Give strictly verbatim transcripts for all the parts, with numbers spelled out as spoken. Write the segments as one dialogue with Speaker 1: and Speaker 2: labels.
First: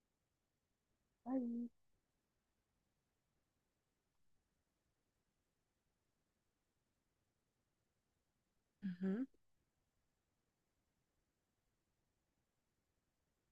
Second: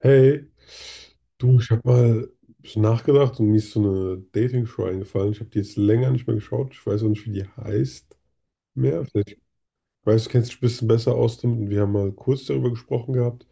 Speaker 1: Hey, du,
Speaker 2: Hi.
Speaker 1: ich habe mal ein bisschen nachgedacht und mir ist so eine Dating-Show eingefallen. Ich habe die jetzt länger nicht mehr geschaut. Ich weiß auch nicht, wie die heißt mehr. Vielleicht weißt du, kennst dich ein bisschen besser aus damit und wir haben mal kurz darüber gesprochen gehabt.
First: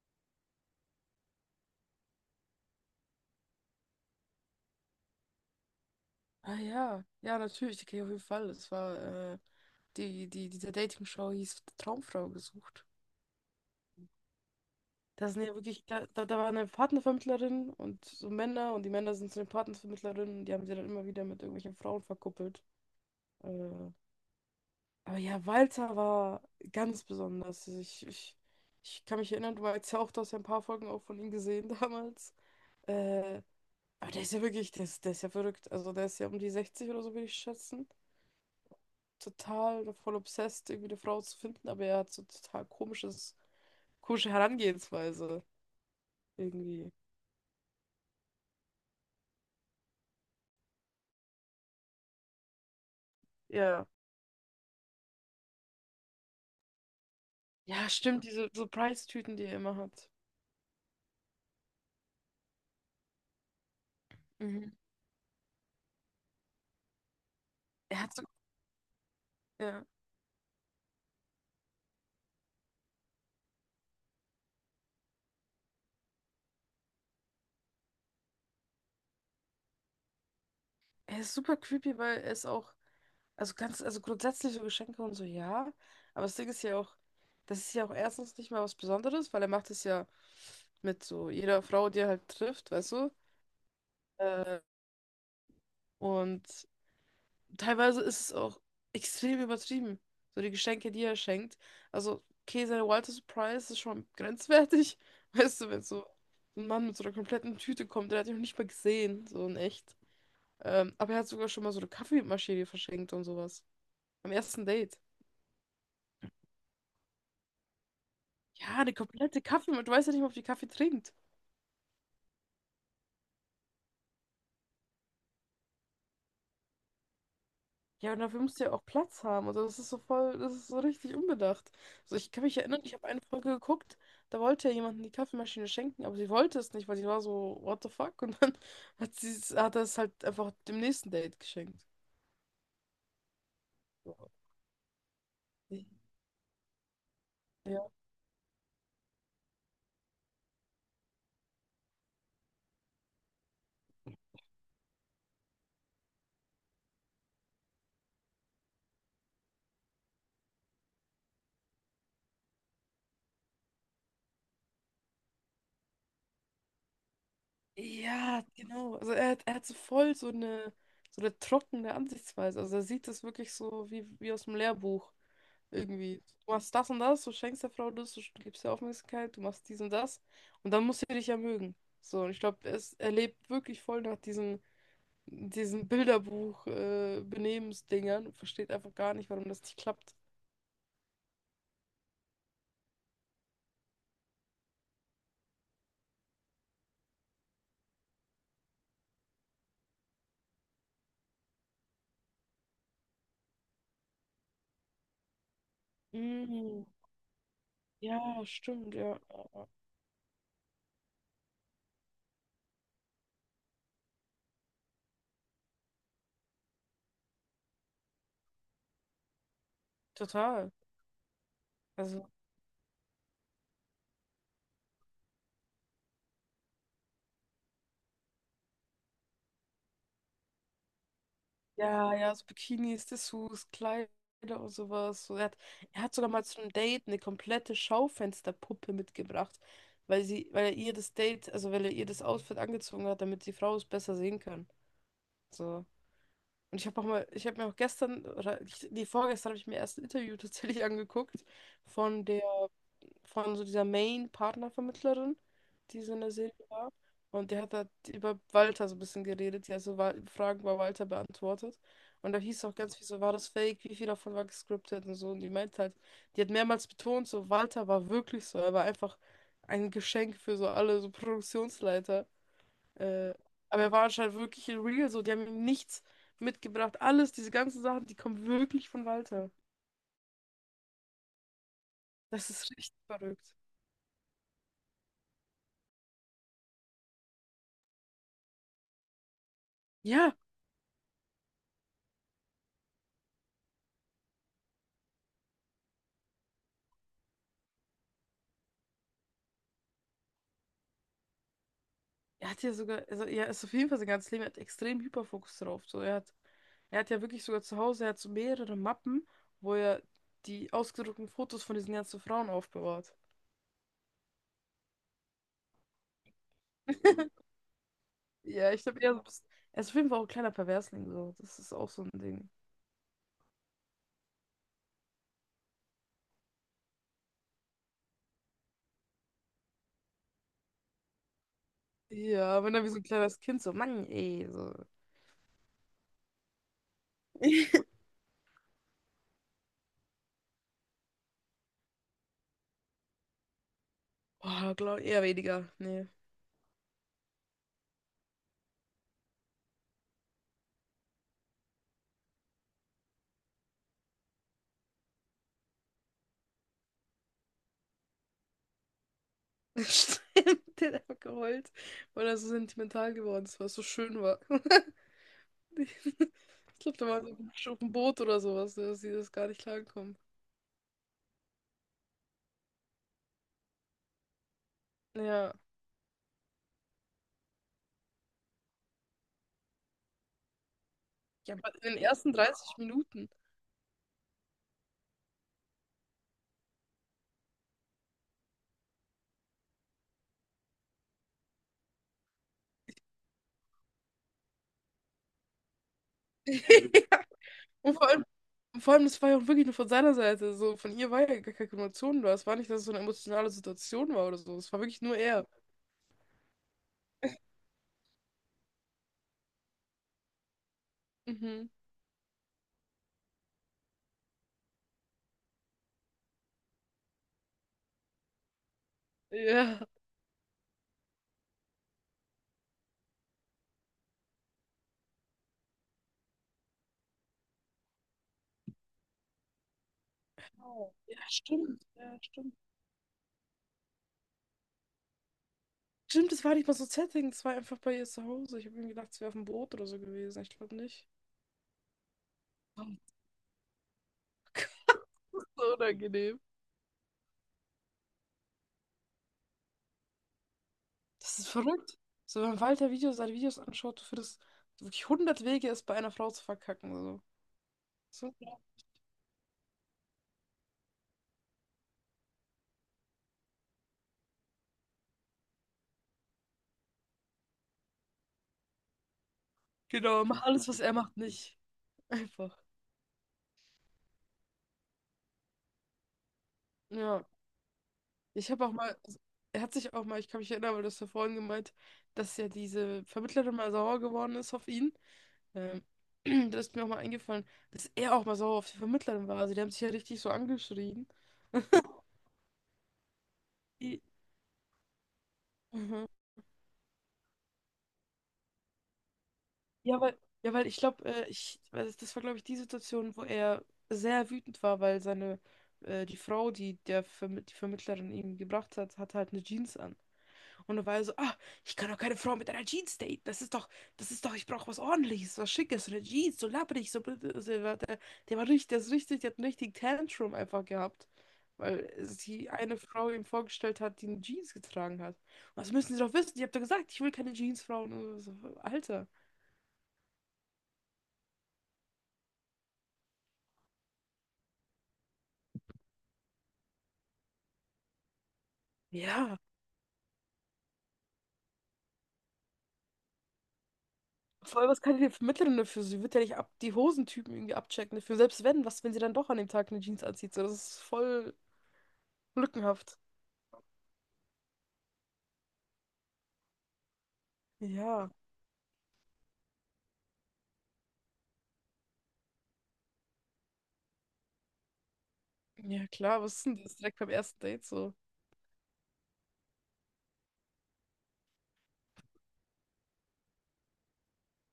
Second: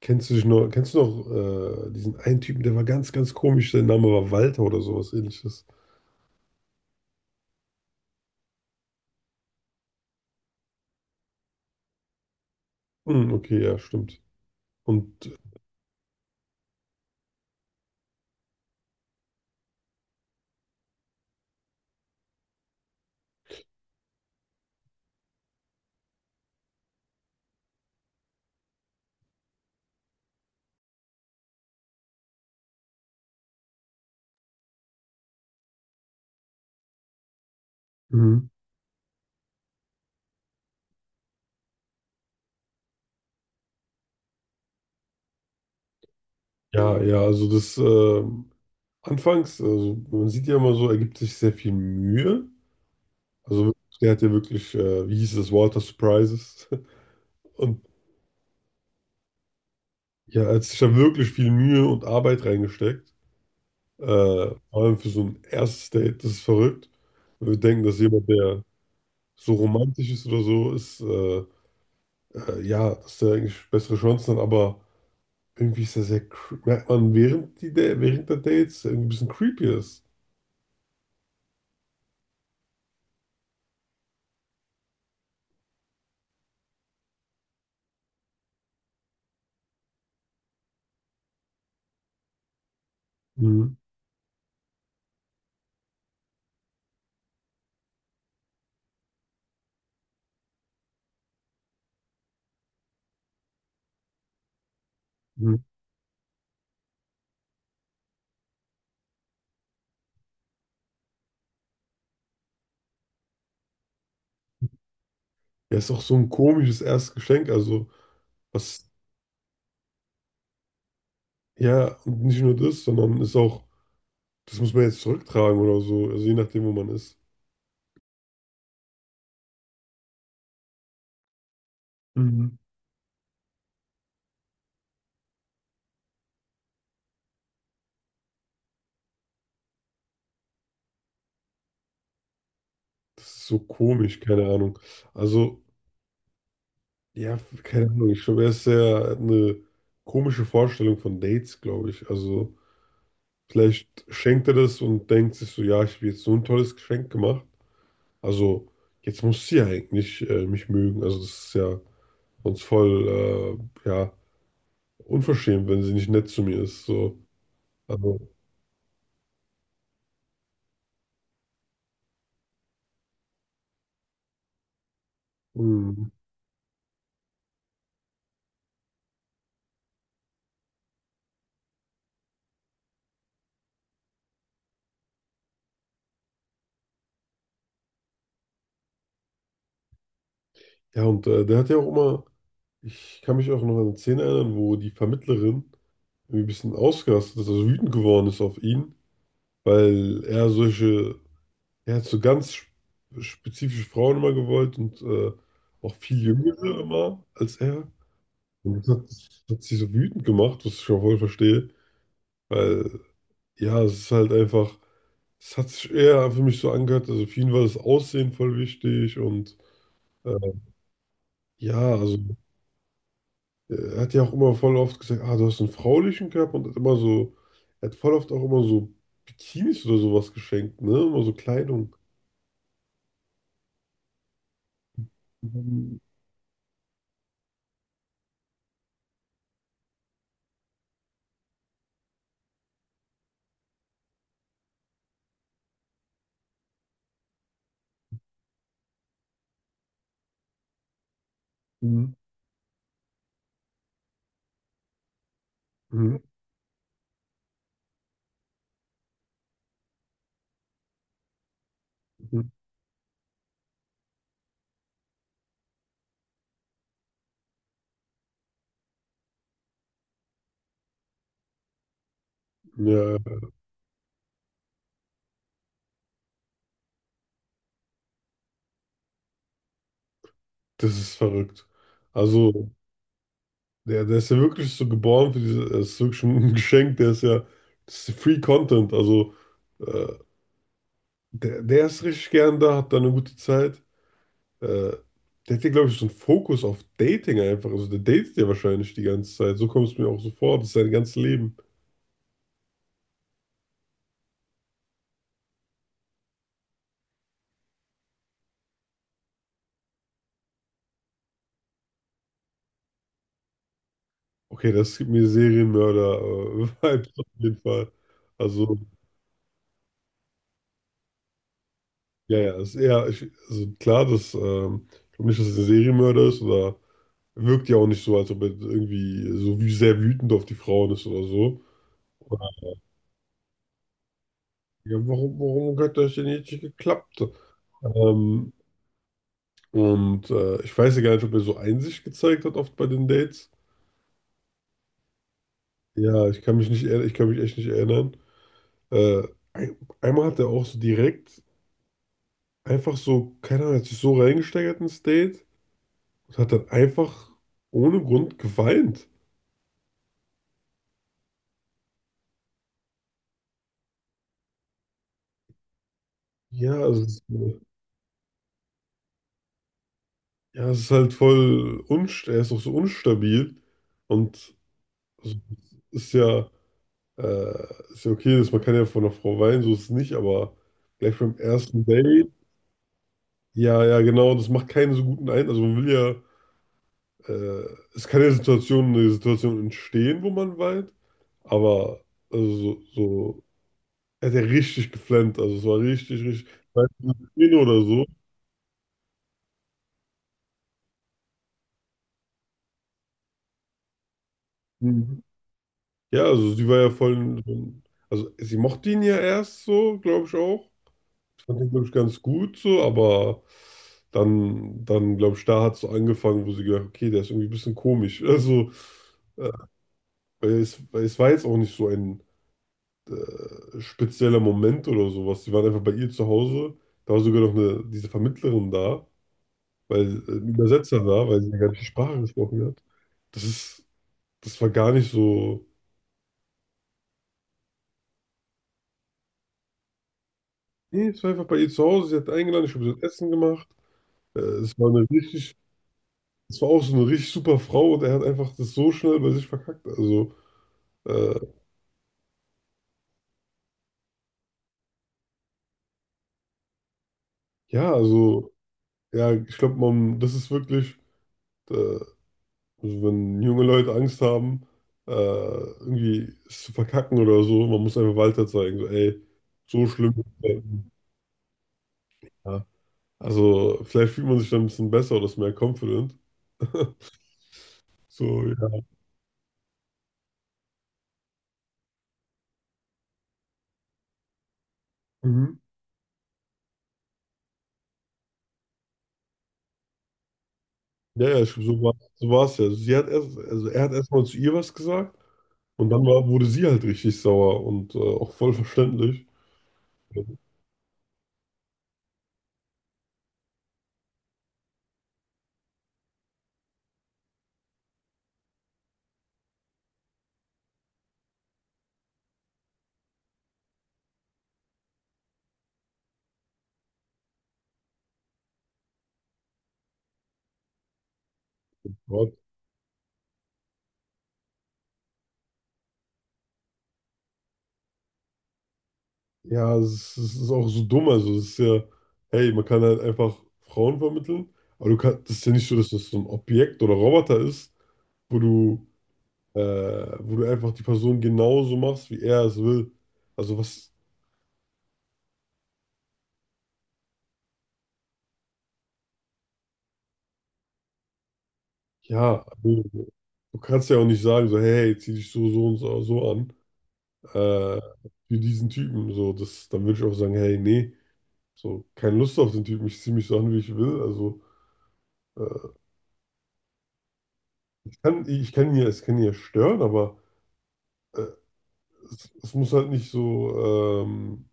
Speaker 1: Kennst du dich noch, kennst du noch äh, diesen einen Typen, der war ganz, ganz komisch, der Name war Walter oder sowas ähnliches.
Speaker 2: Ja, ja, ja, natürlich, die kenne ich auf jeden Fall. Das war, äh, die, die, diese Dating-Show hieß Traumfrau gesucht.
Speaker 1: Hm, okay, ja, stimmt. Und
Speaker 2: Das sind ja wirklich, da, da da war eine Partnervermittlerin und so Männer, und die Männer sind zu den Partnervermittlerinnen, und die haben sie dann immer wieder mit irgendwelchen Frauen verkuppelt. Äh, aber ja, Walter war ganz besonders. Also Ich, ich, ich kann mich erinnern, du meinst ja auch, du hast ja ein paar Folgen auch von ihm gesehen damals. Äh, aber der ist ja wirklich, der ist, der ist ja verrückt. Also der ist ja um die sechzig oder so, würde ich schätzen.
Speaker 1: mhm.
Speaker 2: Total voll obsessed, irgendwie eine Frau zu finden, aber er hat so total komisches, komische Herangehensweise irgendwie.
Speaker 1: Ja, ja, also das ähm, anfangs, also man sieht ja immer so, er gibt sich sehr viel Mühe. Also
Speaker 2: Ja.
Speaker 1: der hat ja wirklich, äh, wie hieß es, Water Surprises. Und
Speaker 2: Ja, stimmt, diese Surprise-Tüten, die er immer hat.
Speaker 1: ja, er hat sich da wirklich viel Mühe und Arbeit reingesteckt. Äh, Vor
Speaker 2: Mhm.
Speaker 1: allem für so ein erstes Date, das ist verrückt. Weil wir denken, dass
Speaker 2: Er hat so,
Speaker 1: jemand, der so
Speaker 2: ja.
Speaker 1: romantisch ist oder so, ist, äh, äh, ja, dass der eigentlich bessere Chancen hat, aber irgendwie ist er sehr, cre- merkt man während, die, Da- während der Dates, irgendwie ein bisschen creepy ist.
Speaker 2: Er ist super creepy, weil er ist auch, also ganz, also grundsätzlich so Geschenke und so, ja. Aber das Ding ist ja auch, das ist ja auch erstens nicht mal was Besonderes, weil er macht es ja mit so jeder Frau, die er halt trifft, weißt du?
Speaker 1: Mhm.
Speaker 2: Äh, Und teilweise ist es auch extrem übertrieben. So die Geschenke, die er schenkt. Also, okay, seine Walter Surprise ist schon grenzwertig.
Speaker 1: Mhm.
Speaker 2: Weißt du, wenn so ein Mann mit so einer kompletten Tüte kommt, der hat ihn noch nicht mal gesehen, so in echt. Ähm, aber er hat sogar schon mal so eine Kaffeemaschine verschenkt und sowas. Am ersten Date.
Speaker 1: Ja, ist auch so ein komisches erstes Geschenk, also
Speaker 2: Ja,
Speaker 1: was,
Speaker 2: eine komplette Kaffeemaschine. Du weißt ja nicht mal, ob die Kaffee trinkt.
Speaker 1: ja, und nicht nur das, sondern ist auch das muss man jetzt zurücktragen oder so, also je nachdem, wo man ist.
Speaker 2: Ja, und dafür musst du ja auch Platz haben. Also das ist so voll, das ist so richtig unbedacht. Also ich kann
Speaker 1: Mhm.
Speaker 2: mich erinnern, ich habe eine Folge geguckt, da wollte ja jemand die Kaffeemaschine schenken, aber sie wollte es nicht, weil sie war so, what the fuck? Und dann hat sie es- hat er es halt einfach dem nächsten Date geschenkt.
Speaker 1: Das ist so komisch, keine Ahnung. Also, ja,
Speaker 2: Ja.
Speaker 1: keine Ahnung. Ich glaube, er ist sehr eine komische Vorstellung von Dates, glaube ich. Also, vielleicht schenkt er das und denkt sich so, ja, ich habe jetzt so ein tolles Geschenk gemacht. Also, jetzt muss sie ja eigentlich äh, mich mögen. Also, das ist ja sonst voll, äh, ja, unverschämt, wenn sie nicht nett zu mir ist. So, also,
Speaker 2: Ja, genau. Also er hat, er hat so voll so eine, so eine trockene Ansichtsweise. Also er sieht das wirklich so wie, wie aus dem Lehrbuch.
Speaker 1: mh.
Speaker 2: Irgendwie, du machst das und das, du schenkst der Frau das, du gibst ihr Aufmerksamkeit, du machst dies und das, und dann muss sie dich ja mögen. So, und ich glaube, es er lebt wirklich voll nach diesen, diesen Bilderbuch äh, Benehmensdingern und versteht einfach gar nicht, warum das nicht klappt.
Speaker 1: Ja, und äh, der hat ja auch immer ich kann mich auch noch an eine Szene erinnern, wo die Vermittlerin irgendwie ein bisschen ausgerastet ist, also wütend geworden ist auf ihn, weil er solche, er hat so ganz sp- spezifische Frauen immer gewollt und äh, auch viel jüngere
Speaker 2: Mm,
Speaker 1: immer als er.
Speaker 2: ja,
Speaker 1: Und das
Speaker 2: stimmt,
Speaker 1: hat,
Speaker 2: ja.
Speaker 1: das hat sie so wütend gemacht, was ich auch voll verstehe, weil ja, es ist halt einfach, es hat sich eher für mich so angehört, also für ihn war das Aussehen voll wichtig und äh,
Speaker 2: Total.
Speaker 1: ja, also.
Speaker 2: Also
Speaker 1: Er hat ja auch immer voll oft gesagt, ah, du hast einen fraulichen Körper und hat immer so, er hat voll oft auch immer so Bikinis oder sowas geschenkt, ne? Immer so Kleidung.
Speaker 2: ja, ja, so Bikinis, Dessous, Kleider und sowas. So, er hat,
Speaker 1: Mhm.
Speaker 2: er hat sogar mal zu einem Date eine komplette Schaufensterpuppe mitgebracht, weil sie, weil er ihr das Date, also weil er ihr das Outfit angezogen hat, damit die Frau es besser sehen kann. So. Und ich habe auch mal, ich habe mir auch gestern, oder ich- nee, vorgestern habe ich mir erst ein Interview tatsächlich angeguckt
Speaker 1: Mhm.
Speaker 2: von der von so dieser Main-Partnervermittlerin, die so
Speaker 1: Mhm.
Speaker 2: in der Serie war. Und die hat halt über Walter so ein bisschen geredet. Die hat so Wa- Fragen bei Walter beantwortet. Und da
Speaker 1: Mhm.
Speaker 2: hieß auch ganz viel so, war das fake? Wie viel davon war gescriptet und so. Und die meint halt, die hat mehrmals betont, so Walter war wirklich so. Er war einfach ein Geschenk für so alle, so Produktionsleiter.
Speaker 1: Ja,
Speaker 2: Äh, aber er war anscheinend wirklich in real so. Die haben ihm nichts mitgebracht. Alles, diese ganzen Sachen, die kommen wirklich von Walter.
Speaker 1: das ist verrückt.
Speaker 2: Das ist
Speaker 1: Also,
Speaker 2: richtig verrückt.
Speaker 1: der, der ist ja wirklich so geboren für diese, das ist wirklich ein Geschenk, der ist ja, das ist Free Content, also äh,
Speaker 2: Ja,
Speaker 1: der, der ist richtig gern da, hat da eine gute Zeit. Äh, Der hat ja, glaube ich, so einen Fokus auf Dating einfach, also der datet ja wahrscheinlich die ganze Zeit, so kommt es mir auch so vor, das ist sein ganzes Leben.
Speaker 2: er hat ja sogar, also er ist auf jeden Fall sein ganzes Leben, er hat extrem Hyperfokus drauf. So, er hat, er hat ja wirklich sogar zu Hause, er hat so mehrere Mappen, wo er die ausgedruckten Fotos von diesen ganzen Frauen aufbewahrt.
Speaker 1: Okay, das gibt mir Serienmörder-Vibes auf jeden Fall.
Speaker 2: Ja,
Speaker 1: Also,
Speaker 2: ich glaube, er, so ein bisschen- er ist auf jeden Fall auch ein kleiner Perversling, so. Das ist auch so ein
Speaker 1: ja,
Speaker 2: Ding.
Speaker 1: ja, ist eher, ich, also klar, dass, ähm, ich glaube nicht, dass es ein Serienmörder ist oder wirkt ja auch nicht so, als ob er irgendwie so wie sehr wütend auf die Frauen ist oder so.
Speaker 2: Ja, wenn er wie so ein kleines Kind so, Mann, ey, so.
Speaker 1: Ja, warum, warum hat das denn jetzt nicht geklappt? Ähm, und äh, ich weiß ja gar nicht, ob er so Einsicht gezeigt hat oft bei den Dates.
Speaker 2: Boah, glaube eher weniger. Nee.
Speaker 1: Ja, ich kann mich nicht, erinn- ich kann mich echt nicht erinnern. Äh, ein, einmal hat er auch so direkt einfach so, keine Ahnung, hat sich so reingesteigert ins Date und hat dann einfach ohne Grund geweint.
Speaker 2: Stimmt, der hat einfach geheult, weil er so sentimental geworden ist, weil es so schön war.
Speaker 1: Ja,
Speaker 2: Ich glaube,
Speaker 1: also,
Speaker 2: da
Speaker 1: es
Speaker 2: war
Speaker 1: äh,
Speaker 2: so auf dem Boot oder sowas, dass sie das gar nicht klarkommen.
Speaker 1: ja, es ist halt voll unst er ist auch so unstabil und also,
Speaker 2: Ja.
Speaker 1: es ist ja, äh, ist ja okay, dass man kann ja von einer Frau weinen, so ist es nicht, aber gleich beim
Speaker 2: Ja, aber in
Speaker 1: ersten
Speaker 2: den
Speaker 1: Date,
Speaker 2: ersten dreißig Minuten.
Speaker 1: ja, ja, genau, das macht keinen so guten Eindruck. Also man will ja, äh, es kann ja Situationen, eine Situation entstehen, wo man weint, aber also so, so er hat ja richtig geflammt, also es war richtig, richtig, weißt du, eine Szene oder
Speaker 2: Und
Speaker 1: so.
Speaker 2: vor allem, vor allem, das war ja auch wirklich nur von seiner Seite. So, von ihr war ja gar keine Emotion da. Es war nicht, dass es so eine emotionale Situation war oder so. Es war wirklich nur
Speaker 1: Mhm.
Speaker 2: er.
Speaker 1: Ja, also sie war ja voll, so also sie mochte ihn ja erst so, glaube ich auch. Fand
Speaker 2: Mhm.
Speaker 1: ihn, glaube ich, ganz gut so, aber dann, dann glaube ich, da hat es so angefangen, wo sie gedacht, okay, der ist irgendwie ein bisschen komisch. Also, äh,
Speaker 2: Ja.
Speaker 1: weil es, weil es war jetzt auch nicht so ein äh, spezieller Moment oder sowas. Sie waren einfach bei ihr zu Hause. Da war sogar noch eine, diese Vermittlerin da, weil äh, ein
Speaker 2: Oh,
Speaker 1: Übersetzer
Speaker 2: ja,
Speaker 1: da, weil sie ja gar nicht
Speaker 2: stimmt.
Speaker 1: die
Speaker 2: Ja,
Speaker 1: Sprache
Speaker 2: stimmt.
Speaker 1: gesprochen hat. Das ist, das war gar nicht so.
Speaker 2: Stimmt, das war nicht mal so ein Setting. Das war einfach bei ihr zu Hause. Ich habe mir gedacht, sie wäre auf dem Boot oder so gewesen. Ich glaube nicht.
Speaker 1: Nee, es war einfach bei ihr zu Hause. Sie hat eingeladen, ich habe
Speaker 2: Oh,
Speaker 1: so Essen gemacht. Äh, Es war
Speaker 2: Gott,
Speaker 1: eine richtig,
Speaker 2: so unangenehm.
Speaker 1: es war auch so eine richtig super Frau und er hat einfach das so schnell bei sich verkackt. Also,
Speaker 2: Das
Speaker 1: äh,
Speaker 2: ist verrückt. So, wenn Walter Videos, seine Videos anschaut, du findest wirklich hundert Wege, es bei einer Frau zu verkacken. So.
Speaker 1: ja,
Speaker 2: So.
Speaker 1: also, ja, ich glaube, man, das ist wirklich, äh, also wenn junge Leute Angst haben, äh, irgendwie es zu verkacken oder so, man muss einfach weiter zeigen, so, ey, so schlimm ist
Speaker 2: Genau. Mach
Speaker 1: es
Speaker 2: alles, was
Speaker 1: nicht.
Speaker 2: er macht, nicht. Einfach.
Speaker 1: Ja. Also, vielleicht fühlt man sich dann ein bisschen besser oder ist mehr confident.
Speaker 2: Ja.
Speaker 1: So,
Speaker 2: Ich habe auch
Speaker 1: ja.
Speaker 2: mal, also, er hat sich auch mal, ich kann mich erinnern, weil du hast ja vorhin gemeint, dass ja diese Vermittlerin mal sauer geworden ist auf ihn.
Speaker 1: Mhm.
Speaker 2: Ähm, Da ist mir auch mal eingefallen, dass er auch mal sauer auf die Vermittlerin war. Also die haben sich ja richtig so angeschrien.
Speaker 1: Ja, ja, ich, so war, so war es ja. Sie hat erst, also er hat
Speaker 2: I-
Speaker 1: erstmal zu ihr was gesagt. Und dann
Speaker 2: Mhm.
Speaker 1: war, wurde sie halt richtig sauer und äh, auch voll verständlich.
Speaker 2: Ja, weil, ja, weil ich glaube, äh, ich, weil das das war, glaube ich, die Situation, wo er sehr wütend war, weil seine, äh, die Frau, die der Verm die Vermittlerin ihm gebracht hat, hatte halt eine Jeans an. Und da war er so: Ah, ich kann doch keine Frau mit einer Jeans daten. Das ist doch, das ist doch, ich brauche was Ordentliches, was Schickes, so eine Jeans, so labbrig, so blöd. Also, er war- der, der war richtig, der ist richtig, der hat einen richtigen Tantrum einfach gehabt. Weil
Speaker 1: Gott,
Speaker 2: sie eine Frau ihm vorgestellt hat, die eine Jeans getragen hat. Was müssen Sie doch wissen? Ich habe doch gesagt, ich will keine Jeansfrauen. Und so, Alter.
Speaker 1: ja, es, ist- es ist auch so dumm. Also, es ist ja, hey, man kann halt einfach Frauen vermitteln, aber du kannst, das ist ja nicht so, dass das so ein Objekt oder Roboter ist, wo du,
Speaker 2: Ja.
Speaker 1: äh, wo du einfach die Person genauso machst, wie er es will. Also, was,
Speaker 2: Vor allem, was kann ich dir vermitteln dafür? Sie wird ja nicht ab die Hosentypen irgendwie abchecken dafür. Selbst wenn, was, wenn sie dann doch an dem Tag eine Jeans anzieht? So, das ist voll
Speaker 1: ja, du,
Speaker 2: lückenhaft.
Speaker 1: du kannst ja auch nicht sagen, so, hey, hey, zieh dich so, so und so so an, äh,
Speaker 2: Ja,
Speaker 1: wie diesen Typen. So, das, dann würde ich auch sagen, hey, nee, so, keine Lust auf den Typen, ich zieh mich so an, wie ich will. Also, äh,
Speaker 2: ja klar, was ist denn das direkt beim ersten Date so?
Speaker 1: ich kann, ich kann ihn ja, es kann ihn ja stören, aber äh, es, es muss halt nicht so, ähm,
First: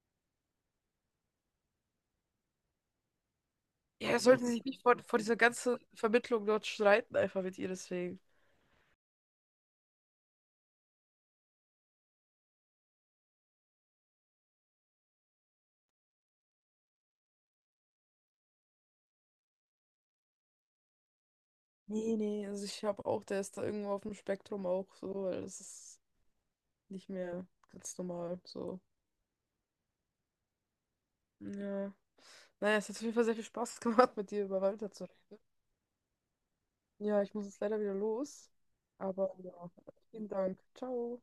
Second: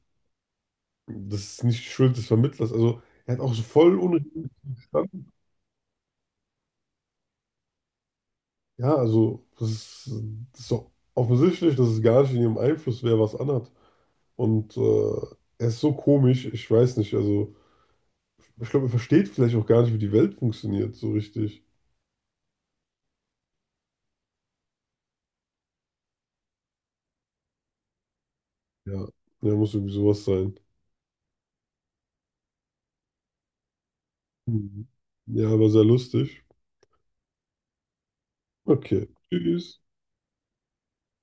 Speaker 1: das ist nicht die Schuld des Vermittlers. Also er hat auch so voll
Speaker 2: Ja, er sollte
Speaker 1: unrealistisch
Speaker 2: sich nicht vor, vor
Speaker 1: gestanden.
Speaker 2: dieser ganzen Vermittlung dort streiten, einfach mit ihr deswegen.
Speaker 1: Ja, also das ist, das ist doch offensichtlich, dass es gar nicht in ihrem Einfluss wäre, was anhat. Und äh, er ist so komisch, ich weiß nicht. Also ich glaube, er versteht vielleicht auch gar nicht, wie die Welt funktioniert, so richtig.
Speaker 2: Nee, nee, also ich habe auch, der ist da irgendwo auf dem Spektrum auch so, weil das ist nicht mehr ganz normal so.
Speaker 1: Ja, ja, muss irgendwie sowas sein.
Speaker 2: Ja. Naja, es hat auf jeden Fall sehr viel Spaß gemacht, mit dir über
Speaker 1: Mhm.
Speaker 2: Walter zu reden.
Speaker 1: Ja, aber sehr lustig.
Speaker 2: Ja, ich muss jetzt leider wieder los.
Speaker 1: Okay,
Speaker 2: Aber ja,
Speaker 1: tschüss.
Speaker 2: vielen Dank. Ciao.